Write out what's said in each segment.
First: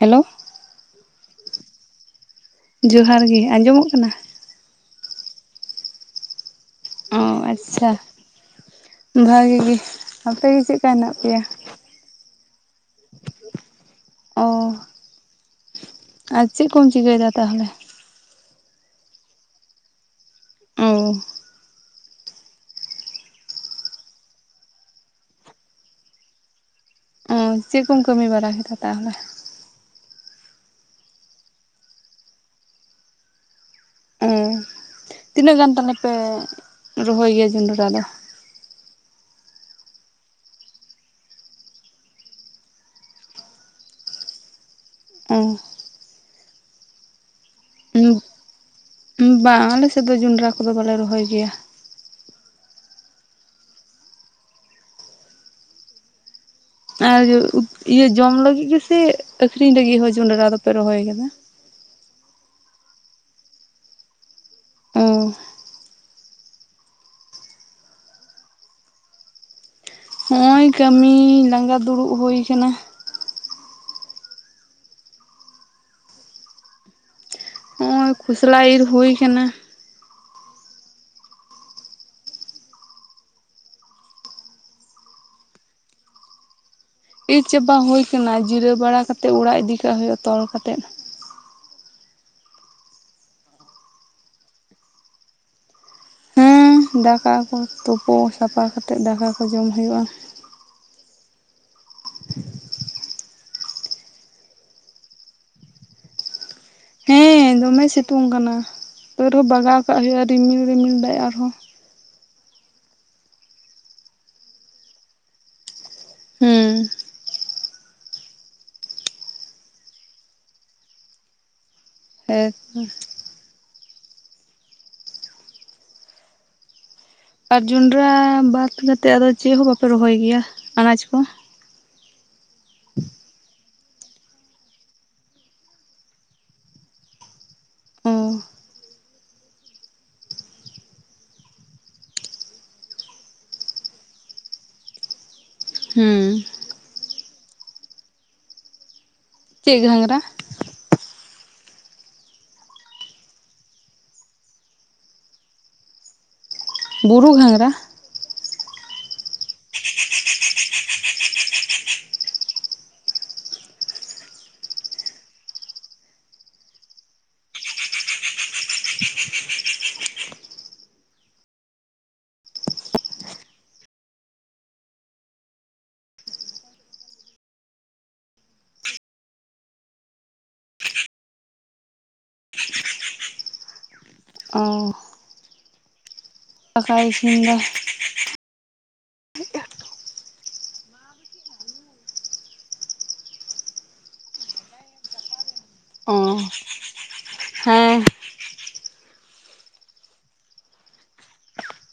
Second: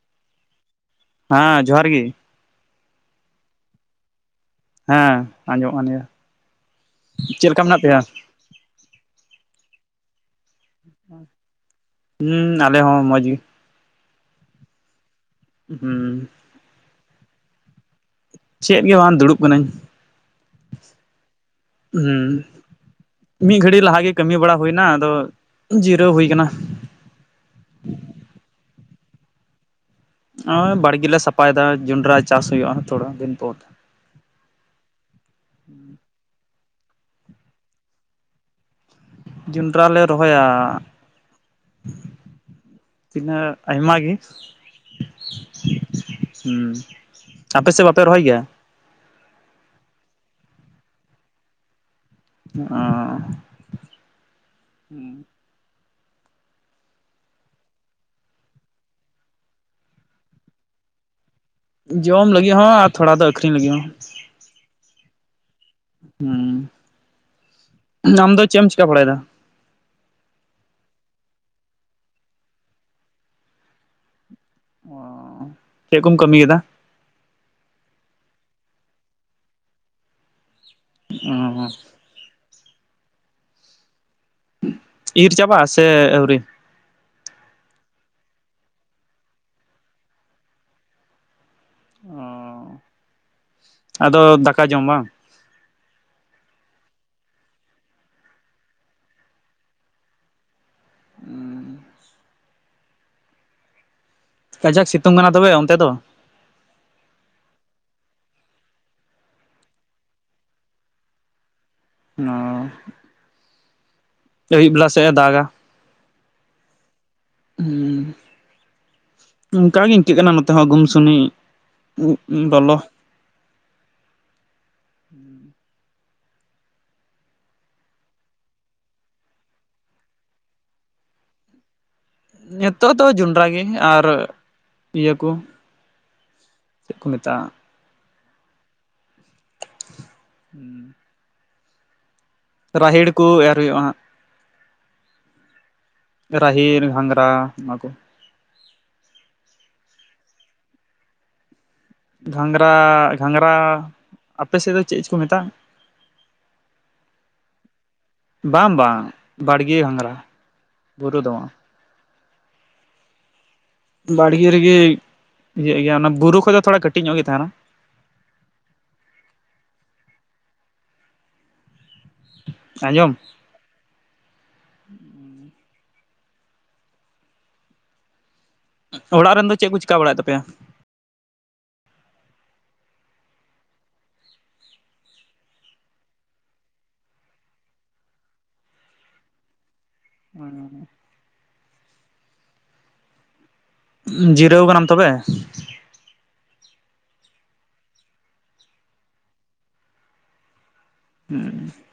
Hello? ᱦᱟᱸ ᱡᱚᱦᱟᱸᱨ ᱜᱤ᱾ ᱡᱚᱦᱟᱨ ᱜᱤ, ᱟᱸᱡᱚᱢᱚᱜ ᱠᱟᱱᱟ? ᱦᱮᱸ ᱟᱸᱡᱚᱢᱚᱜ ᱠᱟᱱ ᱜᱮᱭᱟ᱾ ᱚ ᱪᱮᱫ ᱞᱮᱠᱟ ᱢᱮᱱᱟᱜ ᱟᱪᱪᱷᱟ ᱯᱮᱭᱟ ᱵᱷᱟᱹᱜᱤ ᱜᱤ, ᱟᱯᱮ ᱜᱮ ᱪᱮᱜ ᱠᱟ ᱦᱮᱱᱟᱜ ᱯᱮᱭᱟ? ᱦᱩᱸ ᱟᱞᱮ ᱦᱚᱸ ᱢᱚᱡᱽ ᱜᱮ᱾ ᱚᱼᱼ ᱦᱩᱸ᱾ ᱟᱨ ᱪᱮᱫ ᱠᱚᱢ ᱪᱤᱠᱟᱹᱭᱮᱫᱟ ᱛᱟᱦᱞᱮ? ᱪᱮᱫ ᱜᱮ ᱵᱟᱝ ᱫᱩᱲᱩᱵ ᱠᱟᱹᱱᱟᱹᱧ᱾ ᱚᱼᱼ ᱦᱩᱸ᱾ ᱢᱤᱫ ᱜᱷᱟᱹᱲᱤ ᱞᱟᱦᱟ ᱜᱮ ᱠᱟᱹᱢᱤ ᱵᱟᱲᱟ ᱦᱩᱭ ᱱᱟ ᱟᱫᱚ ᱡᱤᱨᱟᱹᱣ ᱦᱩᱭ ᱠᱟᱱᱟ᱾ ᱚ ᱪᱮᱫ ᱠᱚᱢ ᱠᱟᱹᱢᱤ ᱵᱟᱲᱟ ᱠᱮᱫᱟ ᱛᱟᱦᱚᱞᱮ? ᱚᱭ ᱵᱟᱲᱜᱤ ᱞᱮ ᱥᱟᱯᱟᱭ ᱫᱟ ᱡᱚᱱᱰᱨᱟ ᱪᱟᱥ ᱦᱩᱭᱩᱜᱼᱟ ᱛᱷᱚᱲᱟ ᱫᱤᱱ ᱯᱚᱨ᱾ ᱚ ᱛᱤᱱᱟᱹᱜ ᱜᱟᱱ ᱛᱟᱞᱦᱮ ᱯᱮ ᱨᱚᱦᱚᱭ ᱜᱮᱭᱟ ᱡᱚᱸᱰᱨᱟ ᱫᱚ? ᱡᱚᱸᱰᱨᱟ ᱞᱮ ᱨᱚᱦᱚᱭᱟ᱾ ᱛᱤᱱᱟᱹᱜ ᱟᱭᱢᱟ ᱜᱤ᱾ ᱚ᱾ ᱦᱩᱸ ᱟᱯᱮ ᱥᱮ ᱵᱟᱯᱮ ᱨᱚᱦᱚᱭ ᱜᱮᱭᱟ? ᱵᱟᱝ ᱟᱞᱮ ᱥᱮᱫ ᱫᱚ ᱡᱚᱱᱰᱨᱟ ᱠᱚᱫᱚ ᱵᱟᱞᱮ ᱨᱚᱦᱚᱭ ᱜᱮᱭᱟ᱾ ᱚᱻ ᱟᱨ ᱤᱭᱟᱹ ᱡᱚᱢ ᱞᱟᱹᱜᱤᱫ ᱜᱮᱥᱮ ᱟᱹᱠᱷᱨᱤᱧ ᱞᱟᱹᱜᱤᱫ ᱦᱚᱸ ᱡᱚᱸᱰᱨᱟ ᱫᱚᱯᱮ ᱨᱚᱦᱚᱭ ᱠᱟᱫᱟ? ᱡᱚᱢ ᱞᱟᱹᱜᱤ ᱦᱚᱸ ᱟᱨ ᱛᱷᱚᱲᱟ ᱫᱚ ᱟᱹᱠᱷᱨᱤᱧ ᱞᱟᱹᱜᱤ ᱦᱚᱸ᱾ ᱚ᱾ ᱦᱩᱸ ᱟᱢ ᱫᱚ ᱪᱮ ᱮᱢ ᱪᱤᱠᱟ ᱵᱟᱲᱟᱭᱫᱟ? ᱦᱚᱸᱜ ᱚᱭ ᱠᱟᱹᱢᱤ ᱞᱟᱸᱜᱟ ᱫᱩᱲᱩᱵ ᱦᱩᱭ ᱠᱟᱱᱟ᱾ ᱚ ᱪᱮᱫ ᱠᱚᱢ ᱠᱟᱹᱢᱤ ᱠᱮᱫᱟ? ᱚᱭ ᱠᱷᱩᱥᱞᱟ ᱤᱨ ᱦᱩᱭ ᱠᱟᱱᱟ᱾ ᱚᱼᱼ ᱤᱨ ᱪᱟᱵᱟ ᱥᱮ ᱟᱹᱣᱨᱤ? ᱤᱨ ᱪᱟᱵᱟ ᱦᱳᱭ ᱠᱟᱱᱟ ᱡᱤᱨᱟᱹᱣ ᱵᱟᱲᱟ ᱠᱟᱛᱮᱫ ᱚᱲᱟᱜ ᱤᱫᱤ ᱠᱟᱜ ᱦᱳᱭᱳᱟ ᱛᱚᱞ ᱠᱟᱛᱮᱫ ᱾ ᱚ ᱟᱫᱚ ᱫᱟᱠᱟ ᱡᱚᱢ ᱵᱟᱝ? ᱦᱮᱸ ᱫᱟᱠᱟ ᱠᱚ ᱛᱳᱯᱳ ᱥᱟᱯᱟ ᱠᱟᱛᱮ ᱫᱟᱠᱟ ᱠᱚ ᱡᱚᱢ ᱦᱳᱭᱳᱜ-ᱟ ᱾ ᱩᱸ ᱠᱟᱡᱟᱠ ᱥᱤᱛᱩᱝ ᱠᱟᱱᱟ ᱛᱚᱵᱮ ᱚᱱᱛᱮ ᱫᱚ? ᱦᱮᱸ ᱫᱚᱢᱮ ᱥᱤᱛᱩᱝ ᱠᱟᱱᱟ ᱛᱟᱣ ᱨᱮᱦᱚᱸ ᱵᱟᱜᱟᱣ ᱠᱟᱜ ᱦᱩᱭᱩᱜ-ᱟ, ᱨᱤᱢᱤᱞ ᱨᱤᱢᱤᱞ ᱫᱟᱭ ᱟᱨ ᱦᱚᱸ ᱚ ᱟᱹᱭᱩᱵ ᱵᱮᱞᱟ ᱥᱮᱜ ᱮ ᱫᱟᱜᱟ ᱾ ᱦᱩᱸ ᱾ ᱦᱩᱸ ᱚᱝᱠᱟ ᱜᱤ ᱤᱝᱠᱟᱹᱜ ᱠᱟᱱᱟ ᱱᱚᱛᱮ ᱦᱚᱸ ᱜᱩᱢ ᱥᱩᱱᱤ ᱦᱮᱸ ᱞᱚᱞᱚ ᱦᱮᱸᱛᱚ [inaudible] ᱟᱨ ᱡᱚᱸᱰᱨᱟ ᱵᱟᱫᱽ ᱠᱟᱛᱮᱫ ᱟᱫᱚ ᱪᱮᱫ ᱦᱚᱸ ᱵᱟᱯᱮ ᱨᱚᱦᱚᱭ ᱜᱮᱭᱟ ᱟᱱᱟᱪ ᱠᱚ? ᱱᱤᱛᱚᱜ ᱫᱚ ᱡᱚᱸᱰᱨᱟ ᱜᱮ ᱟᱨ ᱤᱭᱟᱹ ᱠᱚ ᱪᱮᱫ ᱠᱚ ᱢᱮᱛᱟᱜᱼᱟ? ᱚ [unintelligible] ᱨᱟᱦᱮᱲ ᱠᱚ ᱮᱨ ᱦᱩᱭᱩᱜᱼᱟ ᱦᱟᱸᱜ ᱦᱮᱸ ᱨᱟᱦᱮᱲ ᱜᱷᱟᱸᱝᱨᱟ ᱚᱱᱟᱠᱩ ᱪᱮᱫ ᱜᱷᱟᱸᱝᱨᱟ? ᱜᱷᱟᱸᱝᱨᱟ ᱜᱷᱟᱸᱝᱨᱟ ᱟᱯᱮ ᱥᱮᱫ ᱫᱚ ᱪᱮᱫ ᱪᱚ ᱠᱚ ᱢᱮᱛᱟᱜᱼᱟ? ᱵᱩᱨᱩ ᱜᱷᱟᱸᱝᱨᱟ? ᱵᱟᱝ ᱵᱟᱝ ᱵᱟᱲᱜᱮ ᱜᱷᱟᱸᱝᱨᱟ, ᱵᱩᱨᱩ ᱫᱚ ᱵᱟᱝ ᱾ ᱵᱟᱲᱜᱮ ᱨᱮᱜᱮ ᱤᱭᱟᱹᱜ ᱜᱮᱭᱟ, ᱚᱱᱟ ᱵᱩᱨᱩ ᱠᱷᱚᱡ ᱫᱚ ᱛᱷᱚᱲᱟ ᱠᱟᱹᱴᱤᱡ ᱧᱚᱜ ᱜᱮ ᱛᱟᱦᱮᱱᱟ ᱟᱸᱡᱚᱢ? [inaudible] ᱚᱲᱟᱜ ᱨᱮᱱ ᱫᱚ ᱪᱮᱫ ᱠᱚ ᱪᱤᱠᱟ ᱵᱟᱲᱟᱭᱮᱫ ᱛᱟᱯᱮᱭᱟ? ᱚ ᱫᱟᱠᱟᱭ ᱤᱥᱤᱱ ᱫᱟ [inaudible] ᱡᱤᱨᱟᱹᱣ ᱠᱟᱱᱟᱢ ᱛᱚᱵᱮ? ᱚ ᱦᱮᱸ ᱾ ᱦᱩᱸ ᱾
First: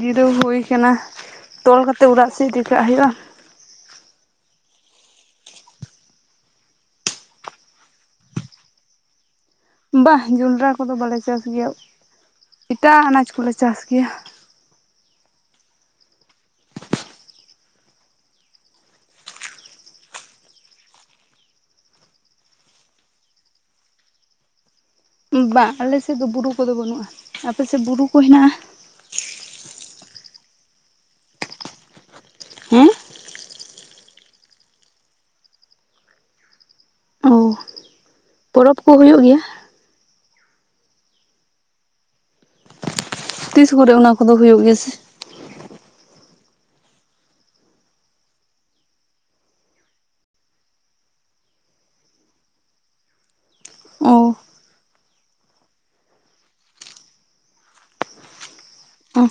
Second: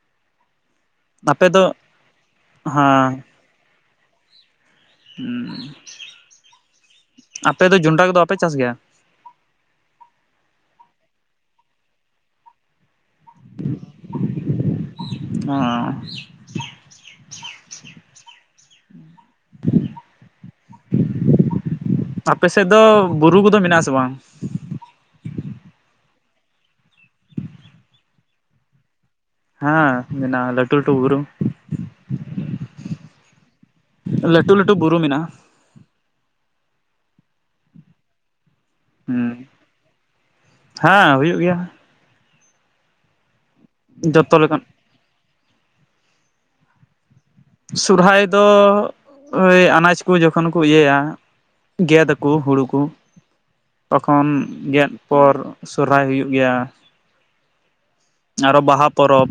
ᱡᱤᱨᱟᱹᱣ ᱦᱳᱭ ᱟᱠᱟᱱᱟ, ᱟᱯᱮ ᱫᱚ ᱛᱚᱞ ᱠᱟᱛᱮᱜ ᱚᱲᱟᱜ ᱥᱮᱡ ᱤᱫᱤ ᱠᱟᱜ ᱦᱩᱭᱩᱜᱼᱟ ᱾ ᱦᱮᱸ ᱦᱩᱸ ᱟᱯᱮ ᱫᱚ ᱡᱚᱸᱱᱰᱨᱟ ᱠᱚᱫᱚ ᱵᱟᱯᱮ ᱪᱟᱥ ᱜᱮᱭᱟ? ᱵᱟ ᱡᱚᱸᱰᱨᱟ ᱠᱚᱫᱚ ᱵᱟᱞᱮ ᱪᱟᱥ ᱜᱮᱭᱟ, ᱮᱴᱟᱜ ᱟᱱᱟᱡᱽ ᱠᱚᱞᱮ ᱪᱟᱥ ᱜᱮᱭᱟ᱾ [unintelligible] ᱟᱯᱮ ᱥᱮᱫ ᱫᱚ ᱵᱩᱨᱩ ᱠᱚᱫᱚ ᱢᱮᱱᱟᱜ-ᱟ ᱥᱮ ᱵᱟᱝ? ᱵᱟᱝ ᱟᱞᱮᱥᱮᱫ ᱫᱚ ᱵᱩᱨᱩ ᱠᱚᱫᱚ ᱵᱟᱹᱱᱩᱜᱼᱟ, ᱟᱯᱮᱥᱮᱫ ᱵᱩᱨᱩ ᱠᱚ ᱦᱮᱱᱟᱜᱼᱟ? ᱦᱮᱸ ᱢᱮᱱᱟᱜ-ᱟ, ᱞᱟᱹᱴᱩ ᱞᱟᱹᱴᱩ ᱵᱩᱨᱩ ᱦᱮᱸ ᱾ ᱞᱟᱹᱴᱩ ᱞᱟᱹᱴᱩ ᱵᱩᱨᱩ ᱢᱮᱱᱟᱜᱼᱟ ᱾ ᱚ ᱯᱚᱨᱚᱵᱽ ᱠᱚ ᱦᱩᱭᱩᱜ ᱜᱮᱭᱟ? ᱦᱩᱸ ᱦᱮᱸ ᱦᱩᱭᱩᱜ ᱜᱮᱭᱟ ᱾ ᱛᱤᱥ ᱠᱚᱨᱮ ᱚᱱᱟ ᱠᱚᱫᱚ ᱡᱚᱛᱚ ᱦᱩᱭᱩᱜ ᱞᱮᱠᱟᱱ ᱜᱮᱭᱟ ᱥᱮ ᱥᱚᱨᱦᱟᱭ ᱫᱚ ᱳᱭ ᱟᱱᱟᱡᱽ ᱠᱚ ᱡᱚᱠᱷᱚᱱ ᱠᱚ ᱤᱭᱟᱹᱭᱟ ᱜᱮᱫ ᱟᱠᱚ ᱠᱚ ᱦᱩᱲᱩ ᱠᱚ ᱛᱚᱠᱷᱚᱱ ᱚ ᱜᱮᱫ ᱯᱚᱨ ᱥᱚᱨᱦᱟᱭ ᱦᱩᱭᱩᱜ ᱜᱮᱭᱟ ᱟᱨᱚ ᱵᱟᱦᱟ ᱚ ᱯᱚᱨᱚᱵᱽ,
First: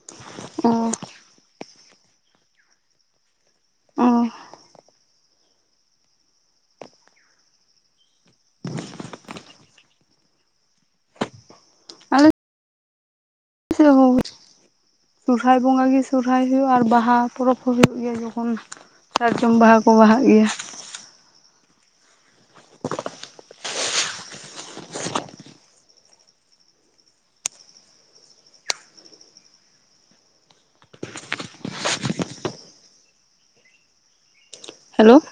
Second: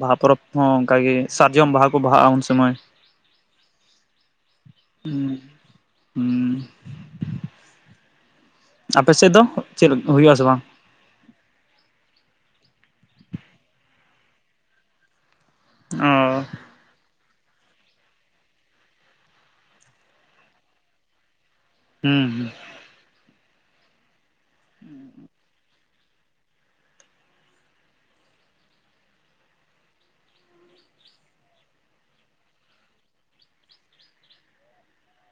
ᱵᱟᱦᱟ ᱯᱚᱨᱚᱵᱽ ᱦᱚᱸ ᱚ ᱚᱱᱠᱟ ᱜᱮ ᱥᱟᱨᱡᱚᱢ ᱵᱟᱦᱟ ᱠᱚ ᱵᱟᱦᱟᱜᱼᱟ ᱩᱱ ᱥᱚᱢᱚᱭ ᱚ ᱦᱩᱸ ᱦᱩᱸ ᱾ ᱟᱯᱮ ᱥᱮᱫ ᱫᱚ ᱪᱮᱫ ᱦᱩᱭᱩᱜ-ᱟ ᱥᱮ ᱵᱟᱝ? ᱥᱮ ᱦᱳ ᱥᱚᱨᱦᱟᱭ ᱵᱚᱸᱜᱟ ᱜᱮ ᱚ ᱥᱚᱨᱦᱟᱭ ᱦᱩᱭᱩᱜᱼᱟ, ᱟᱨ ᱵᱟᱦᱟ ᱯᱚᱨᱚᱵᱽ ᱦᱚᱸ ᱦᱩᱭᱩᱜ ᱜᱮᱭᱟ ᱡᱚᱠᱷᱚᱱ ᱥᱟᱨᱡᱚᱢ ᱵᱟᱦᱟ ᱠᱚ ᱵᱟᱦᱟᱜ ᱜᱮᱭᱟ᱾ ᱦᱩᱸ ᱦᱩᱸ᱾ [unintelligible] ᱦᱮᱞᱳᱼᱼ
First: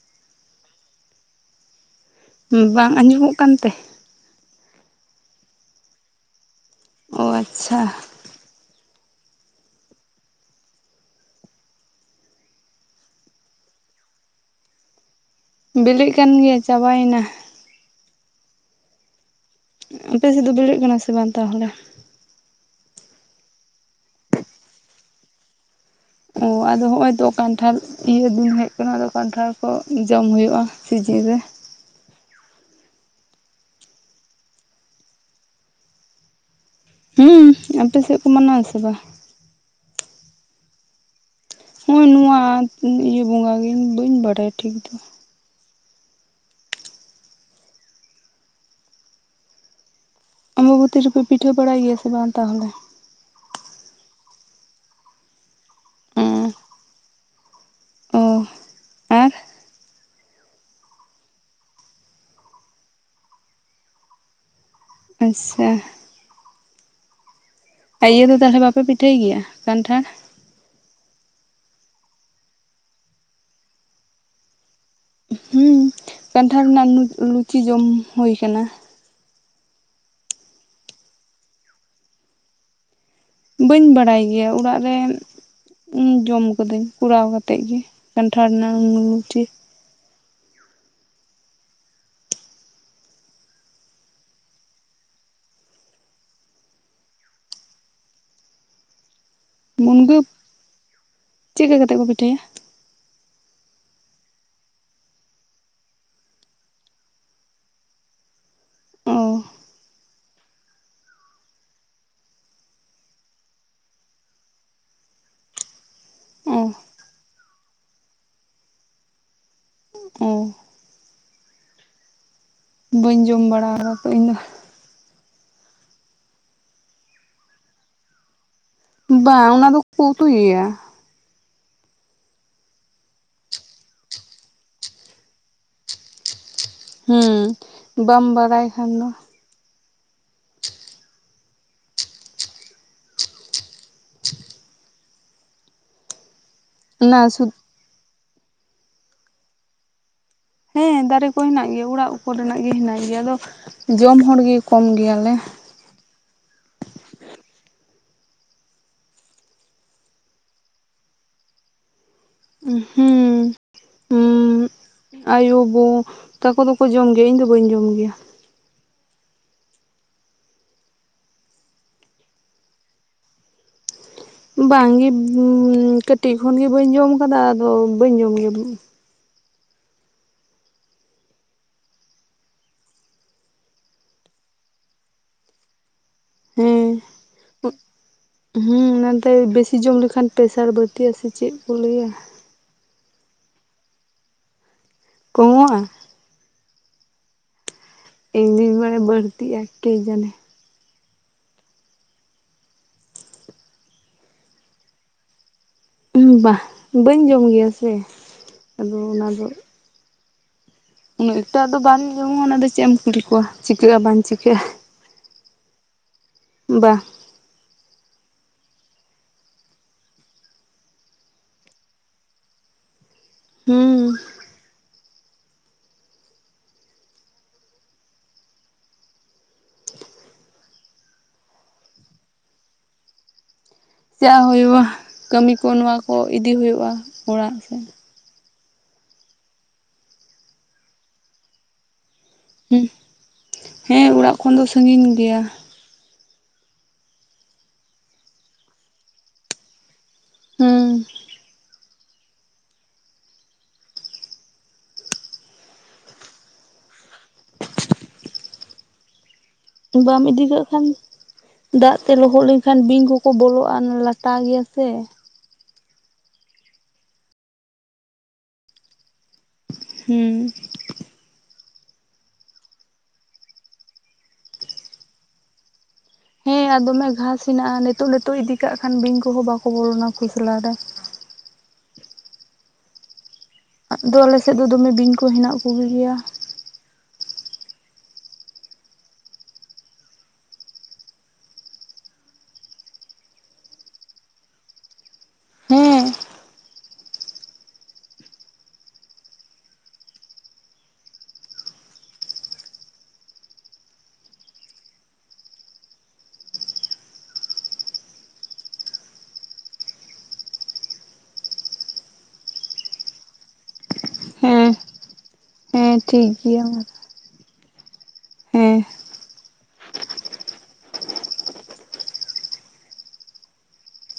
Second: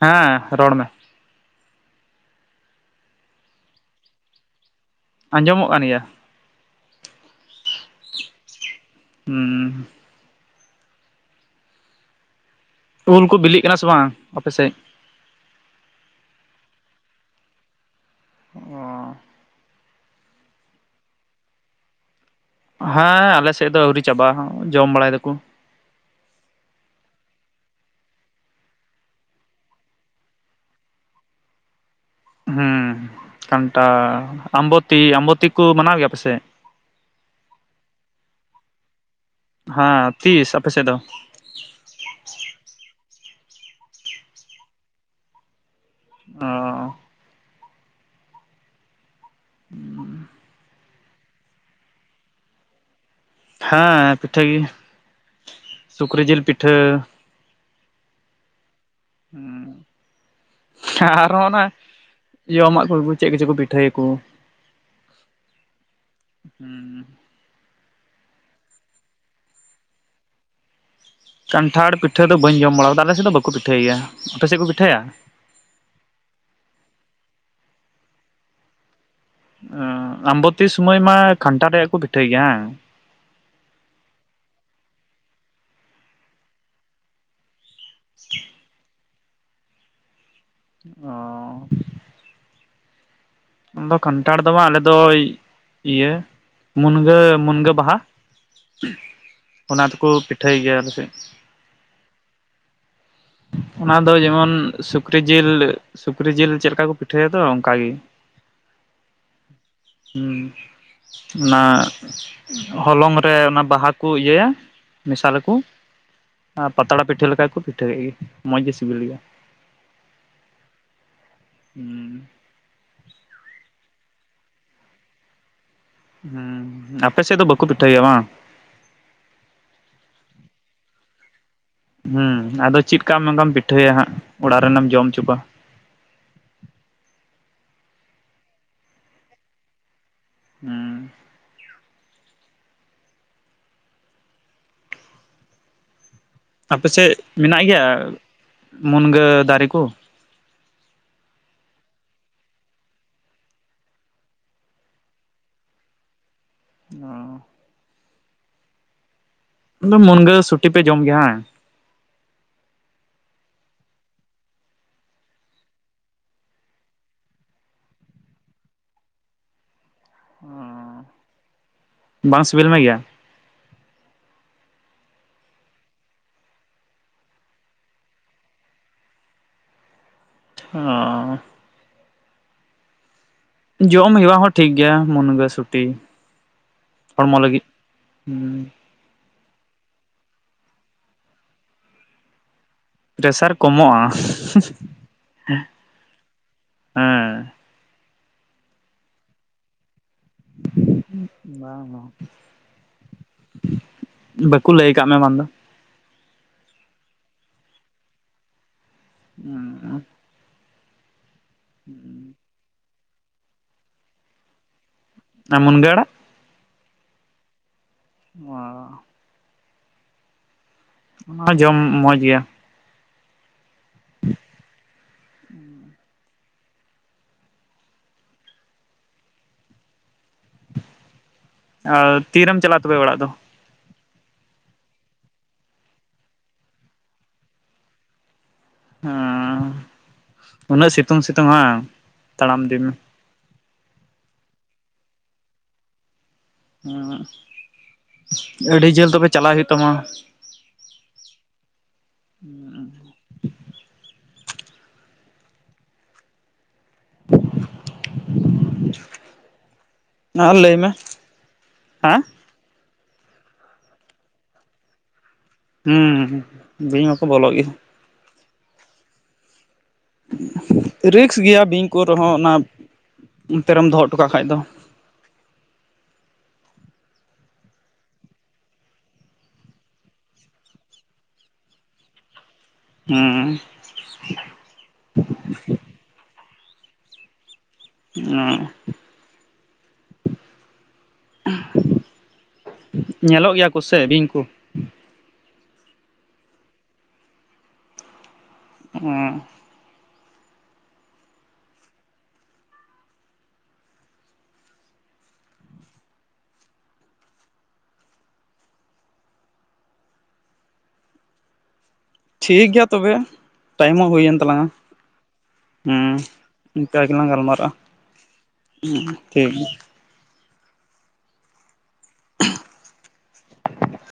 ᱦᱮᱸ ᱨᱚᱲ ᱢᱮ᱾ ᱵᱟᱝ ᱟᱸᱡᱚᱢᱚᱜ ᱠᱟᱱᱛᱮ? ᱟᱸᱡᱚᱢᱚᱜ ᱠᱟᱱ ᱜᱮᱭᱟ᱾ ᱚ ᱟᱪᱪᱷᱟ᱾ ᱦᱩᱸ᱾ ᱩᱞ ᱠᱚ ᱵᱤᱞᱤᱜ ᱠᱟᱱᱟ ᱥᱮ ᱵᱟᱝ ᱟᱯᱮ ᱥᱮᱫ? ᱵᱤᱞᱤᱜ ᱠᱟᱱ ᱜᱮᱭᱟ ᱪᱟᱵᱟᱭᱮᱱᱟ᱾ ᱚᱼᱼ ᱟᱯᱮ ᱥᱮᱫ ᱫᱚ ᱵᱤᱞᱤᱜ ᱠᱟᱱᱟ ᱥᱮ ᱵᱟᱝ ᱛᱟᱦᱚᱞᱮ? ᱦᱮᱸ ᱟᱞᱮ ᱥᱮᱫ ᱫᱚ ᱟᱣᱨᱤ ᱪᱟᱵᱟ ᱦᱚᱸ ᱡᱚᱢ ᱵᱟᱲᱟᱭ ᱫᱟᱠᱚ᱾ ᱚ ᱟᱫᱚ ᱦᱚᱸᱜ ᱚᱭ ᱛᱚ ᱠᱟᱱᱴᱷᱟᱲ ᱤᱭᱟᱹ ᱫᱤᱱ ᱦᱮᱡ ᱟᱠᱟᱱᱟ ᱟᱫᱚ ᱠᱟᱱᱴᱷᱟᱲ ᱠᱚ ᱡᱚᱢ ᱦᱩᱭᱩᱜᱼᱟ, ᱥᱤᱡᱤᱱ ᱨᱮᱼᱼ ᱦᱩᱸ ᱠᱟᱱᱴᱷᱟᱲ ᱟᱢᱵᱛᱤ ᱟᱢᱵᱛᱤ ᱠᱚ ᱢᱟᱱᱟᱣ ᱜᱮᱭᱟ ᱟᱯᱮᱥᱮᱫ? ᱦᱩᱸ ᱟᱯᱮ ᱥᱮᱫ ᱠᱚ ᱢᱟᱱᱟᱣᱟ ᱥᱮ ᱵᱟᱝ? ᱦᱟᱸ ᱛᱤᱥ ᱟᱯᱮ ᱥᱮᱫ ᱫᱚ? ᱦᱩᱭ ᱱᱚᱶᱟ ᱤᱭᱟᱹ ᱵᱚᱸᱜᱟ ᱜᱮ ᱵᱟᱹᱧ ᱵᱟᱲᱟᱭᱟ ᱴᱷᱤᱠ ᱫᱚ᱾ ᱚᱼᱼ [inaudible] ᱚᱢᱵᱚᱵᱚᱛᱤ ᱨᱮᱯᱮ ᱯᱤᱴᱷᱟᱹ ᱵᱟᱲᱟᱭ ᱜᱮᱭᱟ ᱥᱮ ᱵᱟᱝ ᱛᱟᱦᱚᱞᱮ? ᱦᱮᱸ ᱯᱤᱴᱷᱟᱹ ᱜᱮ ᱥᱩᱠᱨᱤ ᱡᱤᱞ ᱯᱤᱴᱷᱟᱹ᱾ ᱚ [unintelligible] ᱟᱨᱦᱚᱸ ᱚᱱᱟ ᱡᱚᱢᱟᱜ ᱠᱚ ᱪᱮᱫ ᱠᱚᱪᱚ ᱠᱚ ᱯᱤᱴᱷᱟᱹᱭᱟ ᱠᱩ᱾ ᱟᱪᱪᱷᱟ᱾ ᱦᱩᱸ᱾ ᱟᱨ ᱤᱭᱟᱹ ᱫᱚ ᱛᱟᱦᱚᱞᱮ ᱵᱟᱯᱮ ᱯᱤᱴᱷᱟᱹᱭ ᱜᱮᱭᱟ ᱠᱟᱱᱴᱷᱟᱲ? ᱠᱟᱱᱴᱷᱟᱲ ᱯᱤᱴᱟᱹ ᱫᱚ ᱵᱟᱹᱧ ᱡᱚᱢ ᱵᱟᱲᱟ ᱟᱠᱟᱫᱟ ᱟᱞᱮ ᱥᱮᱫ ᱫᱚ ᱵᱟᱠᱩ ᱯᱤᱴᱷᱟᱹᱭ ᱜᱮᱭᱟ, ᱟᱯᱮᱥᱮᱫ ᱠᱚ ᱯᱤᱴᱷᱟᱹᱭᱟ? ᱦᱩᱸ ᱠᱟᱱᱴᱷᱟᱲ ᱨᱮᱱᱟᱜ ᱱᱩ ᱞᱩᱪᱤ ᱡᱚᱢ ᱦᱩᱭ ᱠᱟᱱᱟ᱾ ᱟᱢᱵᱚᱛᱤ ᱥᱚᱢᱚᱭ ᱢᱟ ᱠᱷᱟᱱᱷᱴᱟᱲ ᱨᱮᱭᱟᱜ ᱜᱮ ᱠᱚ ᱯᱤᱴᱷᱟᱹᱭ ᱜᱮᱭᱟ ᱦᱮᱸ᱾ ᱵᱟᱹᱧ ᱵᱟᱲᱟᱭ ᱜᱮᱭᱟ ᱚᱲᱟᱜ ᱨᱮᱱ ᱡᱚᱢ ᱠᱟᱫᱟᱹᱧ ᱠᱚᱨᱟᱣ ᱠᱟᱛᱮ ᱾ ᱛᱮᱫ ᱜᱮ ᱠᱟᱱᱴᱷᱟᱲ ᱨᱮᱱᱟᱜ ᱱᱩ ᱱᱩᱪᱤ᱾ ᱚᱸ ᱟᱫᱚ ᱠᱟᱱᱴᱷᱟᱲ ᱫᱚ ᱵᱟᱝ ᱟᱞᱮᱫ ᱫᱚ ᱤᱭᱟᱹ ᱢᱩᱱᱜᱟᱹ ᱢᱩᱱᱜᱟᱹ ᱵᱟᱦᱟ᱾ ᱚᱱᱟ ᱛᱮᱠᱚ ᱯᱤᱴᱷᱟᱹᱭ ᱜᱮᱭᱟ ᱟᱞᱮ ᱥᱮᱫ᱾ ᱪᱮᱠᱠᱟ ᱠᱟᱛᱮ ᱠᱚ ᱯᱤᱴᱷᱟᱹᱭᱟ? ᱚᱱᱟ ᱫᱚ ᱡᱮᱢᱚᱱ ᱥᱩᱠᱨᱤ ᱡᱤᱞ ᱥᱩᱠᱨᱤ ᱡᱤᱞ ᱪᱮᱫ ᱞᱮᱠᱟ ᱠᱚ ᱯᱤᱴᱷᱟᱹᱭ ᱫᱚ ᱚᱱᱠᱟ ᱜᱮ᱾ ᱚ ᱦᱩᱸ ᱱᱟ᱾ ᱦᱚᱞᱚᱝ ᱨᱮ ᱚᱱᱟ ᱵᱟᱦᱟᱠᱚ ᱤᱭᱟᱹᱭᱟ ᱢᱮᱥᱟᱞᱟᱠᱚ᱾ ᱟᱨ ᱚ ᱯᱟᱛᱲᱟ ᱯᱤᱴᱷᱟᱹ ᱞᱮᱠᱟ ᱜᱮ ᱠᱚ ᱯᱤᱴᱷᱟᱹ ᱠᱮᱜ ᱜᱮ᱾ ᱢᱚᱸᱡᱽ ᱜᱮ ᱥᱤᱵᱤᱞ ᱜᱮᱭᱟ, ᱚ ᱦᱩ᱾ ᱵᱟᱹᱧ ᱡᱚᱢ ᱵᱟᱲᱟ ᱟᱠᱟᱫᱟ ᱛᱚ ᱤᱧᱫᱚ᱾ ᱦᱩᱸ ᱟᱯᱮ ᱥᱮᱫ ᱫᱚ ᱵᱟᱠᱩ ᱯᱤᱴᱷᱟᱹᱭ ᱜᱮᱭᱟ ᱵᱟᱝ? ᱵᱟᱝ ᱚᱱᱟ ᱫᱚᱠᱚ ᱩᱛᱩᱭ ᱜᱮᱭᱟ᱾ ᱦᱮᱸ ᱟᱫᱚ ᱪᱤᱫ ᱠᱟᱜ ᱢᱮ ᱚᱱᱠᱟᱢ ᱯᱤᱴᱷᱟᱹᱭᱟ ᱦᱟᱸᱜ ᱚᱲᱟᱜ ᱨᱮᱱᱮᱢ ᱡᱚᱢ ᱚᱪᱚ ᱠᱚᱣᱟ᱾ ᱦᱩᱸ ᱵᱟᱢ ᱵᱟᱲᱟᱭ ᱠᱷᱟᱱ ᱫᱚ᱾ ᱦᱩᱸ᱾ ᱟᱯᱮᱥᱮᱫ ᱚᱱᱟ ᱥᱩᱫ ᱢᱮᱱᱟᱜ ᱜᱮᱭᱟ ᱢᱩᱱᱜᱟᱹ ᱫᱟᱨᱮ ᱠᱚ? ᱦᱮᱸ ᱫᱟᱨᱮ ᱠᱚ ᱦᱮᱱᱟᱜ ᱜᱮᱭᱟ ᱚᱲᱟᱜ ᱩᱯᱚᱨ ᱨᱮᱱᱟᱜ ᱜᱮ ᱦᱮᱱᱟᱜ ᱜᱮᱭᱟ ᱟᱫᱚ ᱡᱚᱢ ᱦᱚᱲ ᱜᱮ ᱠᱚᱢ ᱜᱮᱭᱟᱞᱮ᱾ ᱚᱸᱼᱼ ᱢᱩᱱᱜᱟᱹ ᱥᱩᱴᱤ ᱯᱮ ᱡᱚᱢ ᱜᱮᱭᱟ ᱦᱟᱝ? ᱩᱦᱩᱸᱻ ᱾ ᱦᱩᱸ ᱟᱭᱳ ᱜᱳ ᱛᱟᱠᱚ ᱫᱚᱠᱚ ᱡᱚᱢ ᱜᱮᱭᱟ ᱤᱧ ᱫᱚ ᱵᱟᱹᱧ ᱡᱚᱢ ᱜᱮᱭᱟ ᱾ ᱚᱻ, ᱵᱟᱝ ᱥᱤᱵᱤᱞ ᱢᱮ ᱜᱮᱭᱟ? ᱵᱟᱝ ᱜᱮ [unintelligible] ᱠᱟᱹᱴᱤᱡ ᱠᱷᱚᱱᱜᱮ ᱵᱟᱹᱧ ᱡᱚᱢ ᱠᱟᱫᱟ ᱟᱫᱚ ᱵᱟᱹᱧ ᱡᱚᱢ ᱜᱮᱫᱚ ᱾ ᱚᱻ - ᱡᱚᱢ ᱦᱮᱣᱟ ᱦᱚᱸ ᱴᱷᱤᱠ ᱜᱮᱭᱟ ᱢᱩᱱᱜᱟᱹ ᱥᱩᱴᱤ ᱾ ᱦᱮᱸ, ᱦᱩᱸ ᱚᱱᱟ ᱵᱮᱥᱤ ᱡᱚᱢ ᱞᱮᱠᱷᱟᱱ ᱯᱮᱥᱟᱨ ᱵᱟᱹᱲᱛᱤᱜᱼᱟ ᱥᱮ ᱪᱮᱫ ᱠᱚ ᱞᱟᱹᱭᱟᱻ ᱯᱨᱮᱥᱟᱨ ᱠᱚᱢᱚᱜᱼᱟ ᱾ ᱠᱚᱢᱚᱜ-ᱟ? ᱦᱮᱸ ᱾ ᱤᱧ ᱫᱚᱧ ᱵᱟᱲᱟᱭ ᱵᱟᱹᱲᱛᱤᱜᱼᱟ, ᱠᱮ ᱡᱟᱱᱮ ᱾ ᱵᱟᱝ ᱵᱟᱝ ᱾ ᱵᱟᱠᱚ ᱞᱟᱹᱭ ᱠᱟᱜ ᱢᱮ ᱵᱟᱝ ᱫᱚ ᱾ ᱵᱟᱦ ᱵᱟᱹᱧ ᱡᱚᱢ ᱜᱮᱭᱟ ᱥᱮ ᱟᱫᱚ ᱚᱱᱟ ᱫᱚ ᱩᱱᱟᱹᱜ ᱮᱠᱴᱟᱜ ᱫᱚ ᱵᱟᱢ ᱡᱚᱢᱟ ᱚᱱᱟ ᱫᱚ ᱪᱮᱫ ᱮᱢ ᱠᱩᱞᱤ ᱠᱚᱣᱟ ᱪᱤᱠᱟᱹᱜᱼᱟ ᱵᱟᱝ ᱪᱤᱠᱟᱹᱜᱼᱟ ᱾ ᱟᱨ ᱢᱩᱱᱜᱟᱹ ᱟᱲᱟᱜ? ᱵᱟ ᱾ ᱚ ᱾ ᱚᱱᱟ ᱦᱚᱸ ᱡᱚᱢ ᱢᱚᱸᱡᱽ ᱜᱮᱭᱟ ᱾ ᱦᱩᱸ ᱾ ᱟᱨ ᱛᱤ ᱨᱮᱢ ᱪᱟᱞᱟᱜᱼᱟ ᱛᱚᱵᱮ ᱚᱲᱟᱜ ᱫᱚ? ᱪᱟᱜ ᱦᱩᱭᱩᱜᱼᱟ, ᱠᱟᱹᱢᱤ ᱠᱚ ᱱᱚᱣᱟ ᱠᱚ ᱤᱫᱤ ᱦᱩᱭᱩᱜᱼᱟ ᱚᱲᱟᱜ ᱥᱮᱫ ᱾ ᱦᱮᱸ ᱩᱱᱟᱹᱜ ᱥᱤᱛᱩᱝ ᱥᱤᱛᱩᱝ ᱦᱟᱝ ᱛᱟᱲᱟᱢ ᱤᱫᱤ ᱦᱩᱸ ᱢᱮ ᱾ ᱦᱮᱸ, ᱚᱲᱟᱜ ᱠᱷᱚᱱ ᱫᱚ ᱥᱟᱺᱜᱤᱧ ᱜᱮᱭᱟ ᱾ ᱦᱩᱸ, ᱟᱹᱰᱤ ᱡᱷᱟᱹᱞ ᱛᱚᱵᱮ ᱪᱟᱞᱟᱜ ᱦᱩᱭᱩᱜ ᱛᱟᱢᱟ ᱾ ᱦᱩᱸ ᱾ ᱩᱸᱻ᱾ ᱵᱟᱢ ᱤᱫᱤ ᱟᱨ ᱠᱟᱜ ᱞᱟᱹᱭ ᱠᱷᱟᱱ, ᱢᱮ ᱫᱟᱜ ᱛᱮ ᱦᱮᱸ ᱞᱚᱦᱚᱫ ᱞᱮ ᱮᱱᱠᱷᱟᱱ ᱵᱤᱧ ᱠᱚᱠᱚ ᱵᱚᱞᱚᱜᱼᱟ, ᱞᱟᱴᱟ ᱜᱮᱭᱟ ᱥᱮ ᱾ ᱦᱩᱸᱻ, ᱵᱤᱧ ᱢᱟᱠᱚ ᱵᱚᱞᱚᱜ ᱜᱮ ᱾ ᱦᱩᱸ ᱾ ᱨᱤᱠᱥ ᱜᱮᱭᱟ ᱵᱤᱧ ᱠᱚ ᱨᱮᱦᱚᱸ, ᱚᱱᱟ ᱚᱱᱛᱮ ᱨᱮᱢ ᱫᱚᱦᱚ ᱦᱚᱴᱚ ᱠᱟᱜ ᱠᱷᱟᱡ ᱫᱚ ᱾ ᱦᱮᱸ, ᱟᱨ ᱫᱚᱢᱮ ᱜᱷᱟᱥ ᱦᱮᱱᱟᱜᱼᱟ, ᱱᱤᱛᱚᱜ ᱱᱤᱛᱚᱜ ᱤᱫᱤ ᱠᱟᱜ ᱠᱷᱟᱱ ᱵᱤᱧ ᱠᱚᱦᱚᱸ ᱵᱟᱠᱚ ᱵᱚᱞᱚᱱᱟ ᱠᱷᱚᱥᱞᱟ ᱨᱮ ᱾ ᱦᱩᱸ ᱾ ᱟᱫᱚ ᱟᱞᱮ ᱥᱮᱫ ᱫᱚ ᱫᱚᱢᱮ ᱵᱤᱧ ᱠᱚ ᱦᱮᱱᱟᱜ ᱠᱚᱜᱮ ᱜᱮᱭᱟ ᱾ ᱚ ᱾ [unintelligible] ᱧᱮᱞᱚᱜ ᱜᱮᱭᱟ ᱠᱚᱥᱮ ᱵᱤᱧ ᱠᱚ? ᱦᱮᱸ᱾ ᱚᱸ ᱾ ᱴᱷᱤᱠ ᱜᱮᱭᱟ ᱛᱚᱵᱮ ᱴᱟᱭᱤᱢ ᱦᱚᱸ ᱦᱩᱭᱮᱱ ᱛᱟᱞᱟᱝᱟ, ᱦᱮᱸ ᱦᱮᱸ ᱦᱩᱸ ᱴᱷᱤᱠ ᱜᱮᱭᱟ ᱾ ᱢᱟ ᱚᱱᱠᱟ ᱜᱮᱞᱟᱝ ᱜᱟᱞᱢᱟᱨᱟᱜᱼᱟ, ᱦᱮᱸ ᱴᱷᱤᱠ ᱜᱮᱭᱟ ᱾ [inaudible]